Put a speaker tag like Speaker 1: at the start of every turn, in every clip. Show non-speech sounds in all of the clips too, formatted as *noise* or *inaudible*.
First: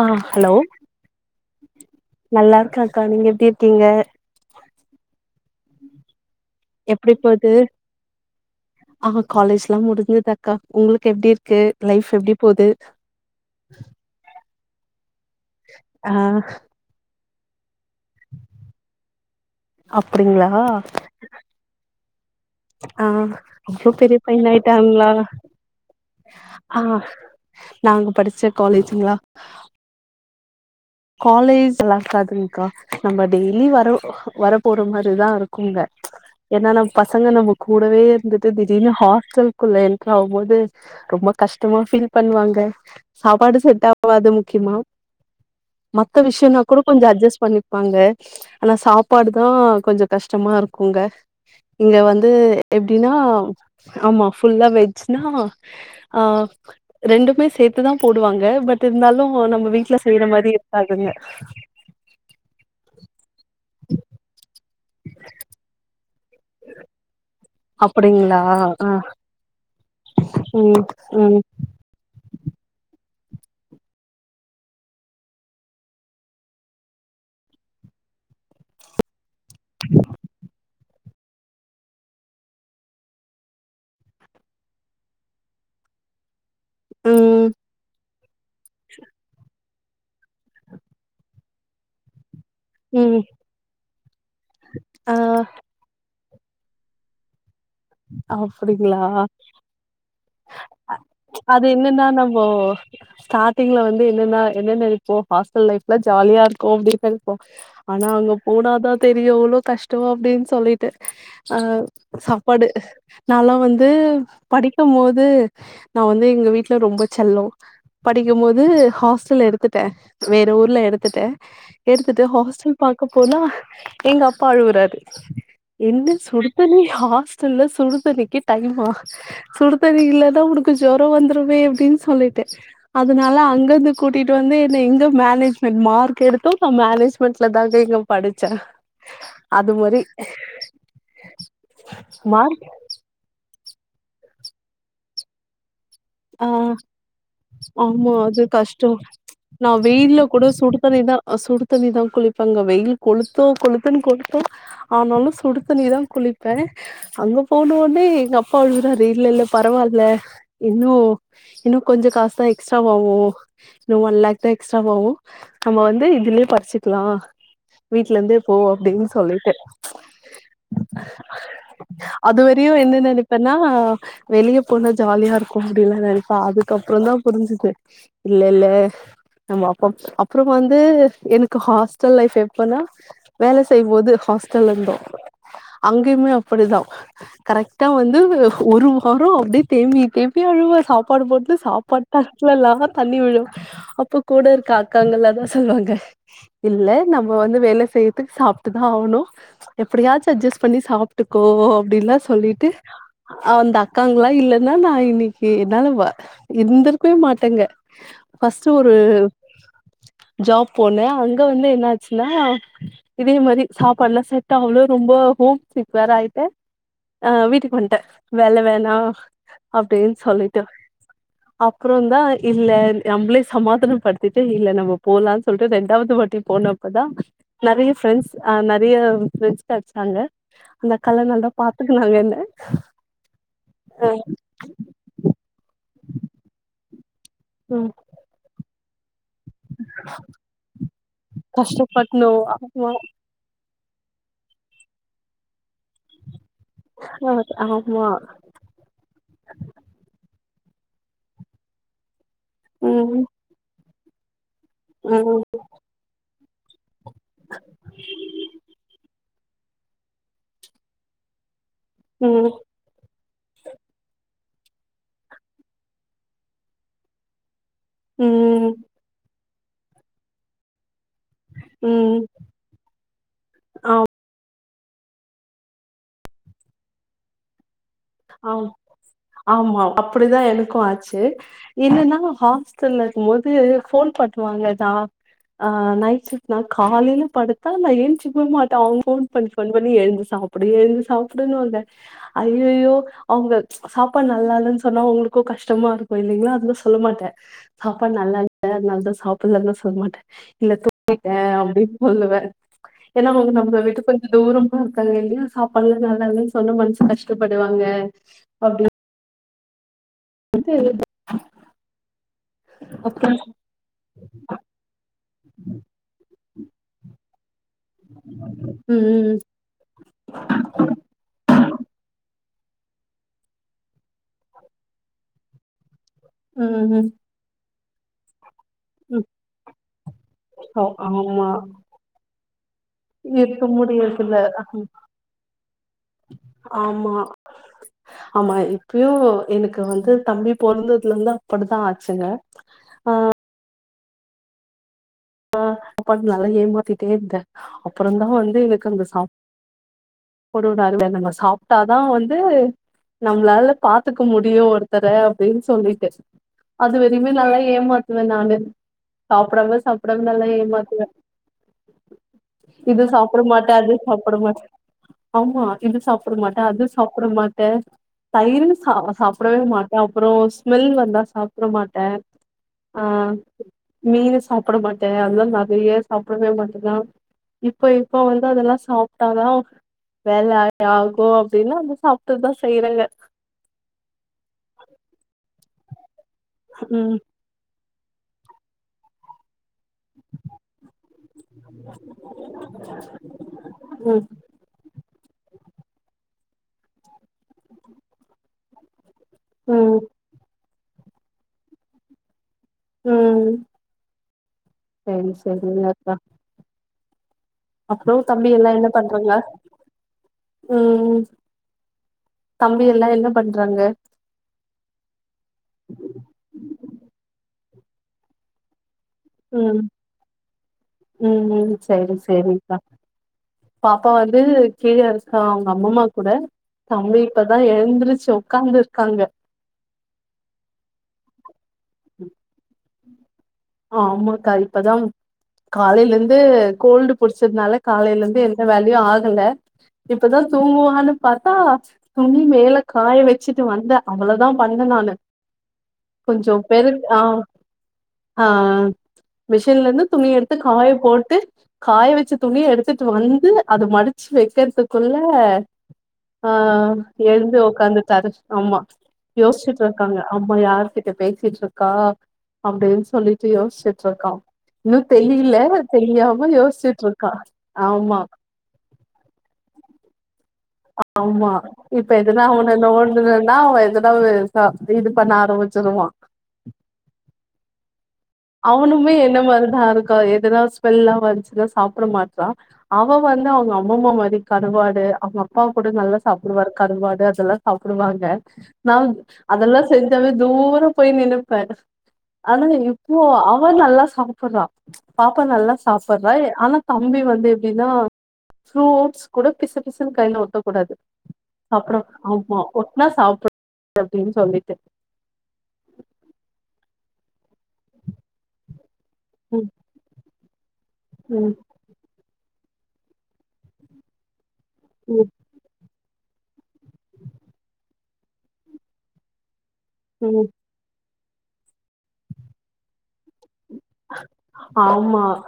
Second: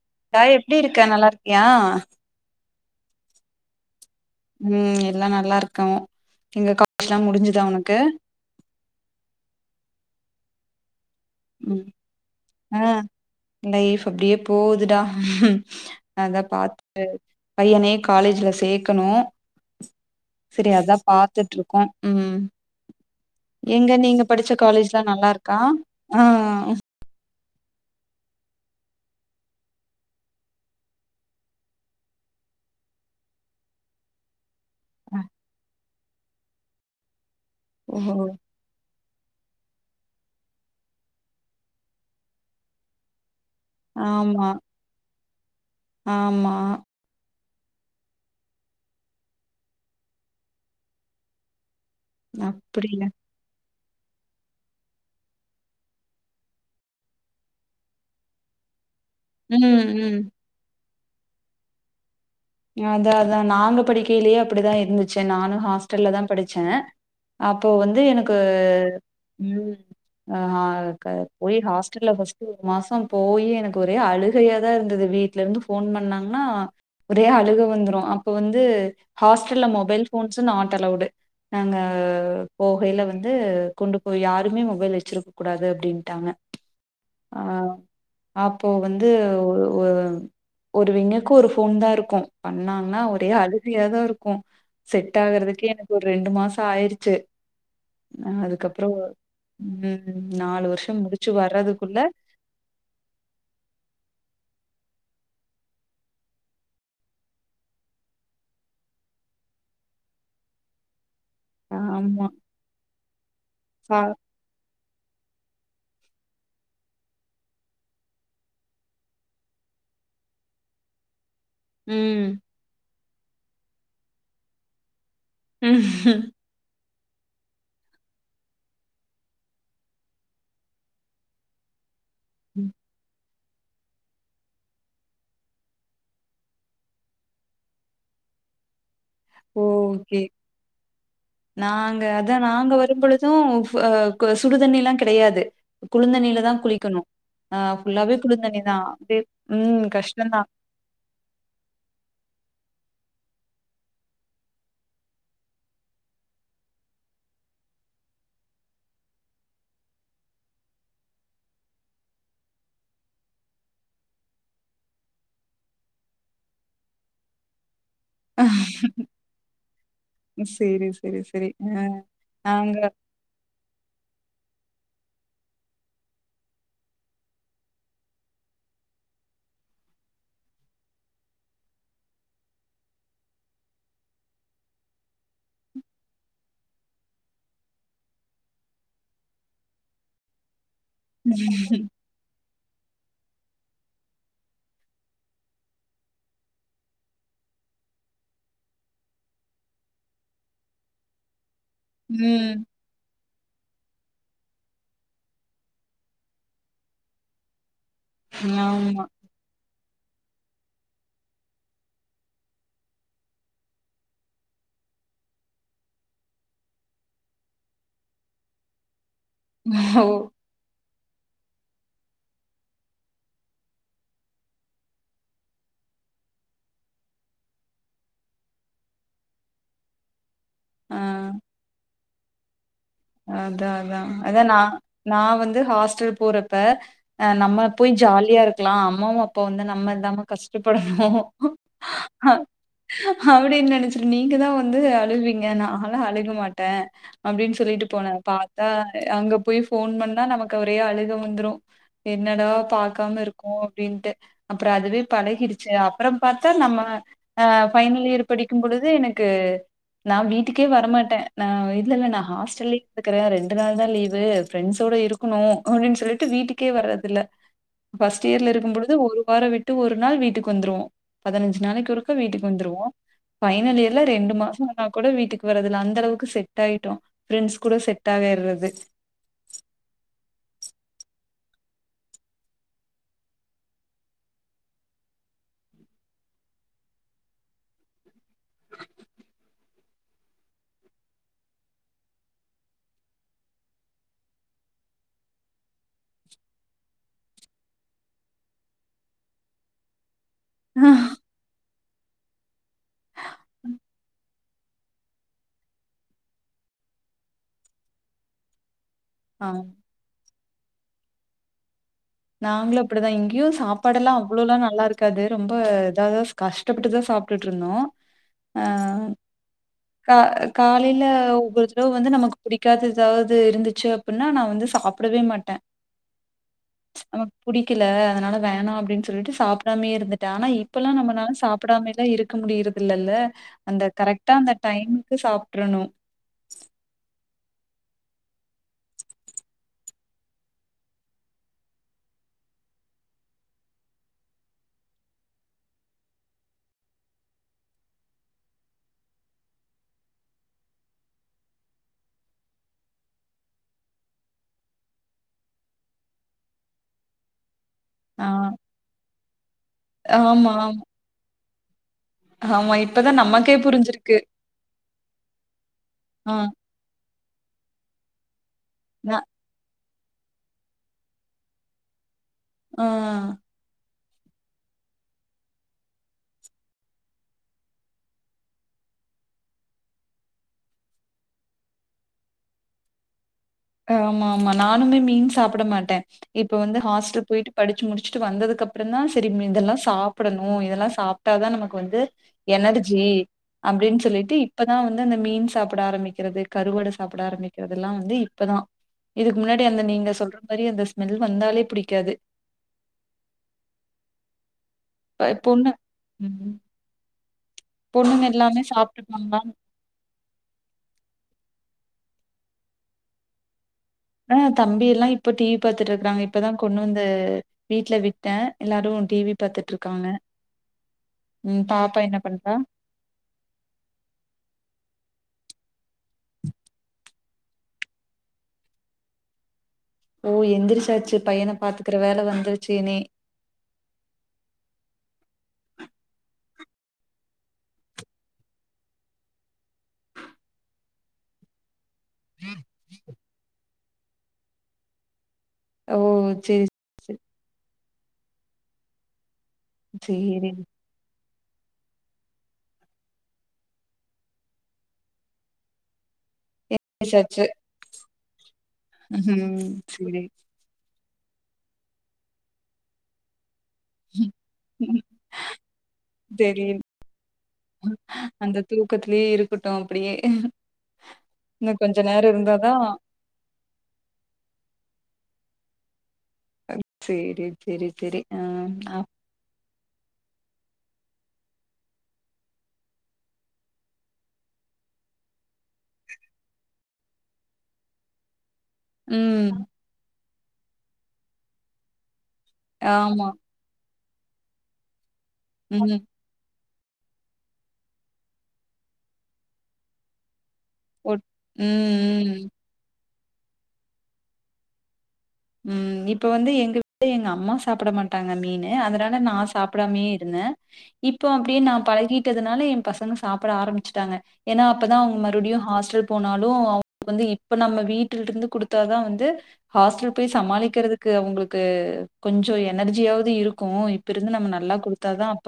Speaker 1: ஆ hello
Speaker 2: காய் எப்டி இருக்க நல்லா இருக்கியா
Speaker 1: நல்லா இருக்க கா நீங்க எப்டி இருக்கீங்க
Speaker 2: ம் எல்லா நல்லா இருக்கோ எங்க காலேஜ்லா முடிஞ்சுதா உனக்கு
Speaker 1: ஆ காலேஜ் எல்லா முடிஞ்சது அக்கா உங்களுக்கு எப்டி இருக் கு
Speaker 2: ம்
Speaker 1: லைஃப் எப்டி போது
Speaker 2: ஆ லைஃப் அப்டியே போகுதுடா
Speaker 1: ஆ
Speaker 2: அத பா பையனையு காலேஜ்ல சேர்க்கணு
Speaker 1: அப்டிங்களா
Speaker 2: செரி அதா பாத்துட்ருக்கோ ம்
Speaker 1: ஆ அவ்ளோ
Speaker 2: எங்க
Speaker 1: பெரிய
Speaker 2: நீங்க
Speaker 1: பையன்
Speaker 2: படிச்ச காலேஜ்லா
Speaker 1: ஆயிட்டாங்களா
Speaker 2: நல்லா இருக்கா ஆ
Speaker 1: ஆ நாங்க படிச்ச காலேஜுங்ளா காலேஜ் இல்ல அதுங்க்கா நம்ம டெய்லி வர வர போற மாரிதா இருக்குங்க ஏன்னா நம்ம பசங்க நம்ம கூடவே
Speaker 2: ஓஹோ
Speaker 1: இருந்துட்டு திடீர்னு ஹாஸ்டல் குள்ள என்டர் ஆகுபோது ரொம்ப கஷ்டமா ஃபீல் பண்ணுவாங்க சாப்பாடு செட் ஆவாது
Speaker 2: ஆமா
Speaker 1: முக்கியமா மத்த
Speaker 2: ஆமா
Speaker 1: விஷயம்னா கூட கொஞ்ச அட்ஜஸ் பண்ணி பாங்க ஆனா சாப்பாடு தா கொஞ்ச கஷ்டமா இருக்குங்க இங்க வந் து
Speaker 2: அப்டியா
Speaker 1: எப்டின்னா ஆமா ஃபுல்லா வெஜ்னா ஆ ரெண்டுமே சேத்துதா போடுவாங்க பட் இருந்தாலு ஒ நம்ம
Speaker 2: ம்
Speaker 1: வீட்ல
Speaker 2: ம்
Speaker 1: செய்ற மாரி இருக்கதுங்க
Speaker 2: அத அதா நாங்க படிக்கையிலயே அப்படிதா இருந்துச்சு நானு ஹாஸ்டல்ல தா படிச்ச அப்போ வந்து எனக்கு
Speaker 1: அப்டிங்களா ஆ
Speaker 2: ஆ
Speaker 1: ம் ம்
Speaker 2: போய் ஹாஸ்டல்ல ஃபர்ஸ்ட் ஒரு மாசம் போய் எனக்கு ஒரே அழுகையாதா இருந்தது வீட்ல இருந்து போன் பண்ணாங்ன்னா ஒரே அழுக வந்துரு அப்போ வந்து ஹாஸ்டல்ல மொபைல் போன்ஸ் நாட் அலௌடு நாங்க போகையில வந்து கொண்டு போய் யாருமே மொபைல் வச்சிருக்க கூடாது அப்டின்ட்டாங்க ஆ
Speaker 1: ம்
Speaker 2: அப்போ வந்து ஒ ஒரு ஒரு விங்குக்கு ஒரு போன் தா இருக்கு பண்ணாங்ன்னா
Speaker 1: ம்
Speaker 2: ஒரே அழுகியாதா இருக்கு
Speaker 1: ஆ
Speaker 2: செட் ஆகுறதுக்கே எனக்கு ஒரு ரெண்டு மாசம் ஆயிருச்சு அதுக்கப்புறோ
Speaker 1: அப்டிங்ளா
Speaker 2: ம் நாலு வருஷ முடிச்சு வரதுக்குள்ள
Speaker 1: ஓ ஸ்டார்டிங்ல வந்து என்னன்னா என்னன்ன நெப்போ ஹாஸ்டல் லைஃப்லா ஜாலியா இருக்கு அப்படின்னு நெப்போ ஆனா அங்க போனாதா தெரியு எவ்ளோ கஷ்டோ அப்டின் சொல்லிட்டு ஆ
Speaker 2: ஆமா
Speaker 1: சாப்பாடு நாலா வந்து
Speaker 2: சா
Speaker 1: படி க்கும் போது நா வந்து எங்க வீட்ல ரொம்ப செல்லோ படிக்கும் போது ஹாஸ்டல்ல எடுத்துட்ட வேற ஊர்ல எடுத்துட்ட எடுத்துட்டு
Speaker 2: ம்
Speaker 1: ஹாஸ்டல் பாக்க போனா எங்க அப்பா அழுவுறாரு என்ன சுடுதண்ணி ஹாஸ்டல்ல சுடுதண்ணிக்கி டைமா சுடுதண்ணி இல்லன்னா உனக்கு ஜொரோ வந்துருமே அப்டின்னு சொல்லிட்டு அதனால அங்கந்து கூட்டிட்டு வந்து என்ன இங்க மேனேஜ்மென்ட் மார்க் எடுத்து நா மேனேஜ்மெண்ட்ல தாங்க இங்க படிச்ச
Speaker 2: ஓகே நாங்க அதா
Speaker 1: மார்க்
Speaker 2: நாங்க வரும்பொழுது சுடுதண்ணி எல்லா கிடையாது குளுந்தண்ணியில
Speaker 1: ஆ
Speaker 2: தா குளிக்கணு ஆ
Speaker 1: ஆமா
Speaker 2: ஃபுல்லாவே
Speaker 1: அது
Speaker 2: குளுந்தண்ணி தா
Speaker 1: கஷ்டோ
Speaker 2: அப்டே
Speaker 1: நா
Speaker 2: ம்
Speaker 1: வெயில
Speaker 2: கஷ்டந்தா
Speaker 1: கூட சுடு தண்ணி தா அ சுடு தண்ணிதா குளிப்பாங்க வெயில் கொளுத்தோ கொளுத்துன்னு கொளுத்து ஆனாலு சுடு தண்ணிதா குளிப்ப அங்க போன உடனே எங்க அப்பா அழுக்குறாரு இல்ல இல்ல பரவாயில்ல இன்னு இன்னு கொஞ்ச காசு தா எக்ஸ்ட்ரா வாவு இன்னு ஒன் லேக் தா எக்ஸ்ட்ரா வாவு நம்ம வந்து இதுலயே படிச்சுக்கலா வீட்ல இருந்தே போ அப்டின்னு சொல்லிட்டு
Speaker 2: செரி செரி செரி ஆ அவங்க
Speaker 1: அனா வெளியே போனா ஜாலியா இருக் அப்டிலா நெனைப்பே அதுக்கப்பறோ தா புரிஞ்சுது இல்ல இல்ல ஆமா அப்ப அப்பறம் வந்து எனக்கு ஹாஸ்டல் லைஃப் எப்பனா வேல செய்யும்போது ஹாஸ்டல்ல இருந்தோ அங்கயுமே அப்டிதா கரெக்ட்டா வந்து ஒரு வாரோ அப்டியே தேம்மி தேம்மி அழுவே சாப்பாடு போட்டு சாப்பாடு பர்ஸ்ட்லலா தண்ணி விழு அப்ப கூட இருக்க அக்காங்கல்லா தா சொல்லுவாங்க இல்ல நம்ம வந்து வேல செய்யறதுக்கு சாப்ட்டுதா ஆகணு எப்படியாச்சு அட்ஜஸ்ட் பண்ணி சாப்ட்டுக்கோ அப்டில்லா
Speaker 2: ம்
Speaker 1: சொல்லிட்டு அந்த அக்காங்களல்லா இல்லன்னா நா இன் என்னால வா எழுந்திருக்கவே மாட்டேங்க ஃபர்ஸ்ட் ஒரு
Speaker 2: ஆமா
Speaker 1: ஜாப் போனே அங்க வந்து என்ன ஆச்சுன்னா இதே மாரி சாப்பாடுலா செட்டு ஆகுல ரொம்ப ஹோம் சிக் வேற ஆயிட்ட அ வீட்டுக்கு வந்துட்ட வேல வேணா
Speaker 2: ஓ
Speaker 1: அப்டின்னு சொல்லிட்டு அப்றோ தா இல்ல நம்மளே சமாதனோ படுத்திட்டு இல்ல நம்ம போலான்னு சொல்லிட்டு ரெண்டாவது வாட்டி போன ப்ப தா நெறைய ஃப்ரெண்ட்ஸ் ஆ நெறைய ஃப்ரெண்ட்ஸ் கெடச்சாங்க அந்த
Speaker 2: ஆ
Speaker 1: அக்காலா நல்லா பாத்துக்குனாங்க என்ன
Speaker 2: அதா அதா
Speaker 1: ஆ
Speaker 2: அதா நா நா வந்து ஹாஸ்டல் போறப்ப நம்மல போய்
Speaker 1: ம்
Speaker 2: ஜாலியா இருக்கலா அம்மாவு அப் அப்போ வந்து நம்ம இல்லாம கஷ்டப்படணு ஹ
Speaker 1: கஷ்டப்பட்ணு ஆமா
Speaker 2: அப்டின்னு நெனைச்சிட்டு நீங்கதா வந்து அழுவீங்க நாலா அழுக மாட்டே
Speaker 1: ஆ
Speaker 2: அப்டின்னு சொல்லிட்டு
Speaker 1: ஆமா
Speaker 2: பார்த்தா அங்க போய் போன் பண்ணா நமக்கு ஒரே அழுக வந்துரு என்னடா பாக்காம
Speaker 1: ம்
Speaker 2: இருக்கோ அப்டின்ட்டு அப்றோ அதுவே
Speaker 1: ம்
Speaker 2: பழகிடுச்சு அ அப்றோ பாத்தா நம்ம ஆ ஃபைனல் இயர் படிக்கும் பொழுது எனக்கு நா வீட்டுக்கே வரமாட்டே நா இல்லல்ல நா
Speaker 1: ம்
Speaker 2: ஹாஸ்டல்யே இருக்கிறே ரெண்டு நாள் தா லீவு ஃரெண்ட்ஸோட இருக்கணு அப்டின்னு சொல்லிட்டு வீட்டுக்கே வர்றதில்ல பர்ஸ்ட் இயர்ல
Speaker 1: ம்
Speaker 2: இருக்கும்பொழுது ஒரு வாரோ விட்டு ஒரு நாள் வீட்டுக்கு வந்துருவோ பதினஞ்சு நாளைக்கு வொருக்க
Speaker 1: ம்
Speaker 2: வீட்டுக்கு வந்துருவோ பைனல்
Speaker 1: ஆ
Speaker 2: இயர்ல ரெண்டு மாசோ ஆனா கூட வீட்டுக்கு வரதுல அந்த அளவுக்கு செட் ஆயிட்டோ பிரண்ட்ஸ் கூட செட் ஆக
Speaker 1: ஆ
Speaker 2: இருந்தது
Speaker 1: ஆமா அப்டிதா எனக்கு ஆச்சு என்னன்னா ஹாஸ்டல்ல இருக்கு போது போன் காட்டுவாங்க தா ஆ நைட் ஷிப்ட் நா காலையில படுத்தா நா எழுச்சுக்கவே மாட்ட அவங்க ஃபோன் பண்ணி ஃபோன் பண்ணி எழுந்து சாப் அப்டி எழுந்து சாப்பிடனுல அய்யயோ அவங்க ச் சாப்பாடு நல்லாலன்னு சொன்னா அவங்களுக்கு கஷ்டமா இருக்கு இல்லைங்கலா அது நாள சொல்ல மாட்டே சாப்பாடு நல்லா இல்ல அதனாலதா சாப்பிடலனு சொல்ல மாட்டே இல்ல தூங்கட்டே அப்டின்னு சொல்லுவே ஏன்னா அவங்க நம்மள விட்டு போய் தூரம்மா இருக்காங்க இல்ல சாப்பாடு நல்லாலன்னு சொன்னா மனசு கஷ்டப்படுவாங்க அப்டின்
Speaker 2: ஆம் நாங்களும் அப்டிதான்
Speaker 1: அப்புறம்
Speaker 2: இங்கயு சாப்பாடெல்லாம் அவ்ளோல்லா நல்லா இருக்காது ரொம்ப எதோ கஷ்டப்பட்டுதான் சாப்ட்டுட்டு இருந்தோம்
Speaker 1: ம்
Speaker 2: கர் கா லைல்ல ஒவ்வொரு தடவு வந்து நமக்கு புடிக்காத ஏதாது இருந்துச்சு அப்டின்னா நான் வந்து சாப்டவே மாட்டேன்
Speaker 1: ம் ம்
Speaker 2: நமக்கு புடிக்கல அதனால வேணாம் அப் டின்
Speaker 1: ம்
Speaker 2: சொல்ட்டு சாப்டாமே இருந்துட்டேன் ஆனா இப்பெல்லாம் நம்மளால
Speaker 1: ஆமா
Speaker 2: சாப்டாமே எல்லாம் இருக்க முடியுறது இல்லல்ல
Speaker 1: இருக்க
Speaker 2: அந்த
Speaker 1: முடியறதுல
Speaker 2: கரெக்டா அந்த டைம்க்கு சாப்ட்றணும்
Speaker 1: ஆமா ஆமா இப்பயு எனக்கு வந்து தம்பி பொறந்ததுல இருந்து அப்டித்தா ஆச்சுங்க ஆ ஆ நல்லா ஏமாத்திட்டே இருந்த அப்பரோம் தா வந்து எனக்கு இந்த சாப் பொடு *unintelligible* நம்ம சாப்டாதா வந்து நம்ளால பாத்துக்க முடியும் ஒருத்தர அப்டின் சொல்லிட்டு அது வரைக்குமே நல்லா ஏமாத் துவ
Speaker 2: ஆ
Speaker 1: நானு சாப்டாம சாப்டாம நல்லா
Speaker 2: ஆமா,
Speaker 1: ஏமாத்துவ
Speaker 2: ஆமா, ஆமா.
Speaker 1: இது
Speaker 2: இப்பதான்
Speaker 1: சாப்ட
Speaker 2: நமக்கே
Speaker 1: மாட்ட அது
Speaker 2: புரிஞ்சிருக்கு.
Speaker 1: சாப்ட மாட்ட ஆமா அது இது
Speaker 2: ஆ
Speaker 1: சாப்பட மாட்ட அது சாப்ட மாட்ட தயிர்ன்னு சா
Speaker 2: நா
Speaker 1: சாப் ப்டே மாட்ட அப்புறோ ஸ்மெல் வந்தா சாப்ட மாட்ட ஆ மீனு சாப்ட மாட்டே அதா நெறைய சாப்டவே மாட்டனா இப்ப இப்ப வந்து அதெல்லா சாப்ட்டாதா வேல ஆகும் அப்டினு அத சாப்டதா செய்ற
Speaker 2: ஆமா ஆமா நானுமே மீன் சாப்ட மாட்டேன் இப்ப வந்து
Speaker 1: ம்
Speaker 2: ஹாஸ்டல் போயிட்டு படிச்சு முடிச்சுட்டு வந்ததுக்கு அப்புறம் தான் சரி இதெல்லாம் சா புடணும் இதெல்லாம் சாப்ட்டாதான் நமக்கு வந்து எனர்ஜி அப்டின்
Speaker 1: ம்
Speaker 2: சொல்லிட்டு இப் பதான் வந்து இந்த மீன் சாப்ட ஆரம்பிக்கறது கருவாடு சாப்ட ஆரம்பிக்கறது தெல்லாம் வந்து இப்பதான் இதுக்கு முன்னாடி அந்த
Speaker 1: ம்
Speaker 2: நீங்க சொல்ற மாரி அந்த ஸ்மெல் வந்தாலே புடிக்காது
Speaker 1: ம்
Speaker 2: ப
Speaker 1: செரி
Speaker 2: பொண்ணு
Speaker 1: செரிங்கக்கா
Speaker 2: ம்.
Speaker 1: அப்றோ
Speaker 2: பொண்ணுங்க
Speaker 1: தம்பி
Speaker 2: எல்லாமே
Speaker 1: எல்லா என்ன பண்றீங்க
Speaker 2: சாப்ட்டுப்பாங்களா?
Speaker 1: ம் தம்பி எல்லா என்ன பண்றாங்க
Speaker 2: அ தம்பி எல்லா இப்ப டிவி பாத்துட்டு இருக்றாங்க இப்பதா கொன்னு வந்து வீட்ல விட்ட எல்லாரு டி வி
Speaker 1: ம்
Speaker 2: பத்துட்டுருக்காங்க ம் பாப்பா என்ன பண்றா
Speaker 1: பாப்பா வந்து கீழ இருக்கா அவங்க அம்மாம்மா குட தம்பி இப்பதா எழுந்திருச்சு ஒக்காந்துருக்காங்க
Speaker 2: ஓ எந்திரிச்சாச்சு பையன பாத்துக்கற வேல வந்துருச்சு இனி
Speaker 1: ஆமாக்கா இப்பதாம் காலையில இருந்து கோல்டு புடிச்சதுனால காலையில இருந்து எந்த வேலயு ஆகல இப்பதா தூங்குவான்னு பாத்தா துணி மேல காய வச்சுட்டு வந்த அவ்ளோதா பண்ண நானு
Speaker 2: ஓ
Speaker 1: கொஞ்சோ
Speaker 2: சரி
Speaker 1: பெருக் ஆ ஆ மிஷின்ல இருந்து துணி
Speaker 2: சேரி.
Speaker 1: எடுத்து காய போட்டு காய வச்ச துணிய எடுத்துட்டு வந்து அத மடிச்சு வைக்கதுக்குள்ள ஆ
Speaker 2: எந்திரிச்சாச்சு.
Speaker 1: எழுந்து உக்காந்துட்டாரு ஆமா
Speaker 2: ம்
Speaker 1: யோசிச்சுட்டு இருக்காங்க
Speaker 2: சரி.
Speaker 1: அம்மா யாரு கிட்ட பேசிட்ருக்கா அப்டின் சொல்லிட்டு யோச்சு டிருக்கா இன்னு தெளில தெளியாம
Speaker 2: சரி.
Speaker 1: யோச்சுட்ருக்கா ஆமா
Speaker 2: அந்த தூக்கத்திலியே இருக்கட்டு அப்டியே
Speaker 1: ஆமா இப்ப எதனா அவன நொன் டுனோனா அவ எதுத்தாவது தா இது பண்ண ஆரம்பிச்சிருவா
Speaker 2: ம் சேரி செரி செரி
Speaker 1: அவனுமே என்ன மாரிதா இருக்கா எதனா ஸ்மெல்ல வந்ச்சுனா சாப்பிட மாட்றா அவ வந்து அவங்க அம்மம்மா மாதி கருவாடு அவங்க அப்பா கூட நல்லா சாப்புடுவாரு கருவாடு அதெல்லா சாப்புடுவாங்க நாங்
Speaker 2: ம்.
Speaker 1: அதெல்லா செஞ்சாவே தூரம் போய் நின்னுப்பே அதானயினியு
Speaker 2: ஆமா.
Speaker 1: அவ நல்லா சாப்புட்றா ச்சு பாப்பா நல்லா
Speaker 2: ம்.
Speaker 1: சாப்புடுறா ஆனா தம்பி வந்து எப்டின்னா ஃப்ரூட்ஸ் கூட பிசு பிசுன்னு கைல ஒட்ட கூடாது
Speaker 2: ஒட் ம்,
Speaker 1: அப்றோ
Speaker 2: ம்,
Speaker 1: ஆமா ஒட்னா சாப்ட அப்டின் சொல்லிட்டு
Speaker 2: ம் இப்ப வந்து எங்க வீட் எங்க அம்மா சாப்ட மாட் ட்டாங்க மீனு அதனால நா
Speaker 1: ம்
Speaker 2: சாப்டாமையே இருந்தே இப்போ
Speaker 1: ம்
Speaker 2: அப்டியே நா பழகி ட்டதுனால எ பசங்க சாப்ட ஆரம்பிச்சுட்டாங்க ஏனா அப்ப தா அவுங்க
Speaker 1: ம்
Speaker 2: மறுபடியு ஹாஸ்டல் போனாலு அவுங்க வந்து இப்ப நம்ம வீட்ல இருந்து குடுத்தா தா வந்து ஹாஸ்டல் போய்
Speaker 1: ம்
Speaker 2: சமாளிக்கறதுக் கு அவுங்களுக்கு கொஞ்சோ எனர்ஜியாவது இருக்கு இப் இப்பிருந்து நம்ம நல்லா குடுத்தா
Speaker 1: ஆமா
Speaker 2: தா அப்ப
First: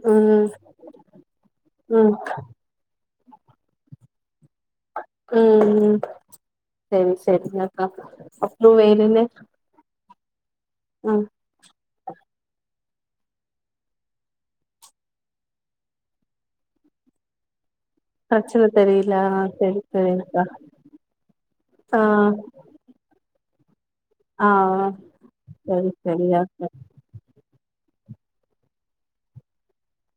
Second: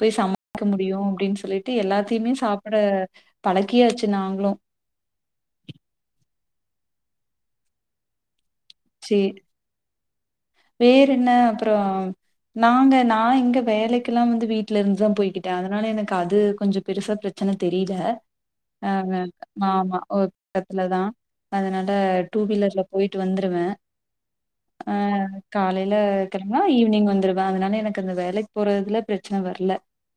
Speaker 2: போய்
Speaker 1: ம்
Speaker 2: சமாளிக்க முடியு அப்டின்னு சொல்லிட்டு
Speaker 1: ம்
Speaker 2: எல்லாத்தையுமே சாப் புட பழக்கியாச்சு நாங்ளு
Speaker 1: ம் ம் செரி செரிங்கக்கா அப்றோ வேற என்ன
Speaker 2: வேரென்ன அப்றோ நாங்க நா இங்க வேலைக்கெல்லா வந்து வீட்ல இருந்து போய்கிட்டே அதனால எனக்கு அது கொஞ்சோ பெருசா பிரச் சன தெரில
Speaker 1: பிரச்சன
Speaker 2: அ
Speaker 1: தெரில ஆ செரி
Speaker 2: ஆமா ஒரு
Speaker 1: செரிங்க்கா
Speaker 2: கட்டத்துல தா அதனால
Speaker 1: ஆ
Speaker 2: டூ வீலர்ல போய்ட்டு வந்துருவே ஆ
Speaker 1: சரி
Speaker 2: காலைல
Speaker 1: சரியா
Speaker 2: கெளம்புனா ஈவ்னிங் வந்துரு வே அதனால எனக்கு அந்த வேலைக் போறதுல பிரச்சன வர்ல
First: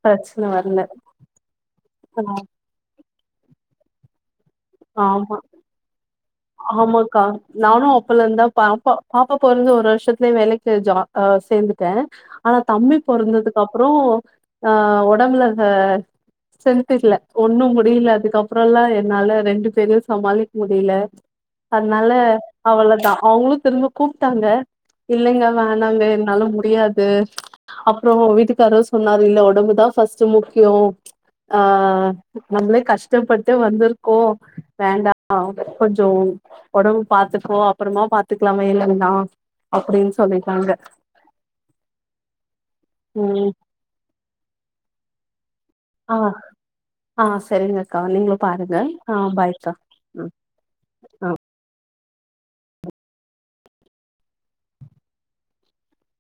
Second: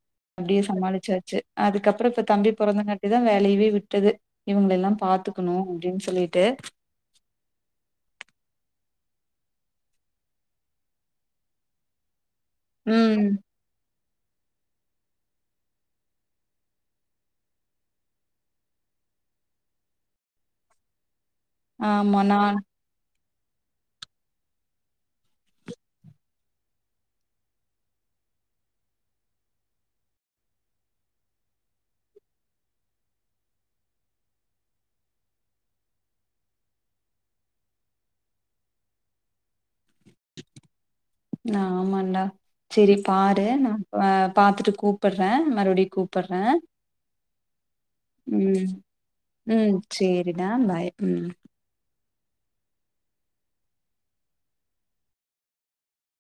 Speaker 1: பிரச்சன
Speaker 2: அப்டியே
Speaker 1: வரல
Speaker 2: சமாளிச்சாச்சு அதுக்கப்புறோ
Speaker 1: ஆ
Speaker 2: இப்ப தம்பி பொறந்தங்காட்டி தா வேலையவே விட்டது இவங்கள எல்லா
Speaker 1: ஆமா
Speaker 2: பாத்துக்கணு அப்டின் சொல்லிட்டு
Speaker 1: ஆமாக்கா நானு அப்பல இருந்தா பாப்பா பாப்பா பொறந்து ஒரு வருஷத்துலயே வேலைக்கு ஜா ஆ சேந்துட்டே ஆனா தம்பி
Speaker 2: ம்
Speaker 1: பொறந்ததுக் கப்ரோ அ உடம்புல இருந்த சென்த் இல்ல ஒன்னு முடியில அதுக்கப்புறோல்லா என்னால ரெண்டு பேரையு சமாளிக்க முடியில அதனால
Speaker 2: ஆமா நா
Speaker 1: அவ்வளதா அவுங்குளு திரும்ப கூப்ட்டாங்க இல்லங்க வேணாங்க என்னால முடியாது அப்புறோ வீட்டுக்காரு சொன்னாரு இல்ல ஒடம்பு தா ஃபஸ்ட்டு முக்கியோ ஆ நம்ளே கஷ்டப்பட்டு வந்திருக்கோ வேண்டா கொஞ் சோ ஒடம்பு பாத்துக்கோ அப்புறமா பாத்துக்லாமே இல்லனா அப்டின் சொல்லிட்டாங்க
Speaker 2: ஆமாண்டா செரி பாரு
Speaker 1: ம்
Speaker 2: நா அ பாத்துட்டு கூப்புட்றே மறுவடி
Speaker 1: ஆ ஆ செரிங்கக்கா நீங்ளு பாருங்க ஆ பாய்க்கா ம்
Speaker 2: செரிடா பாய் ம்
Speaker 1: ஆ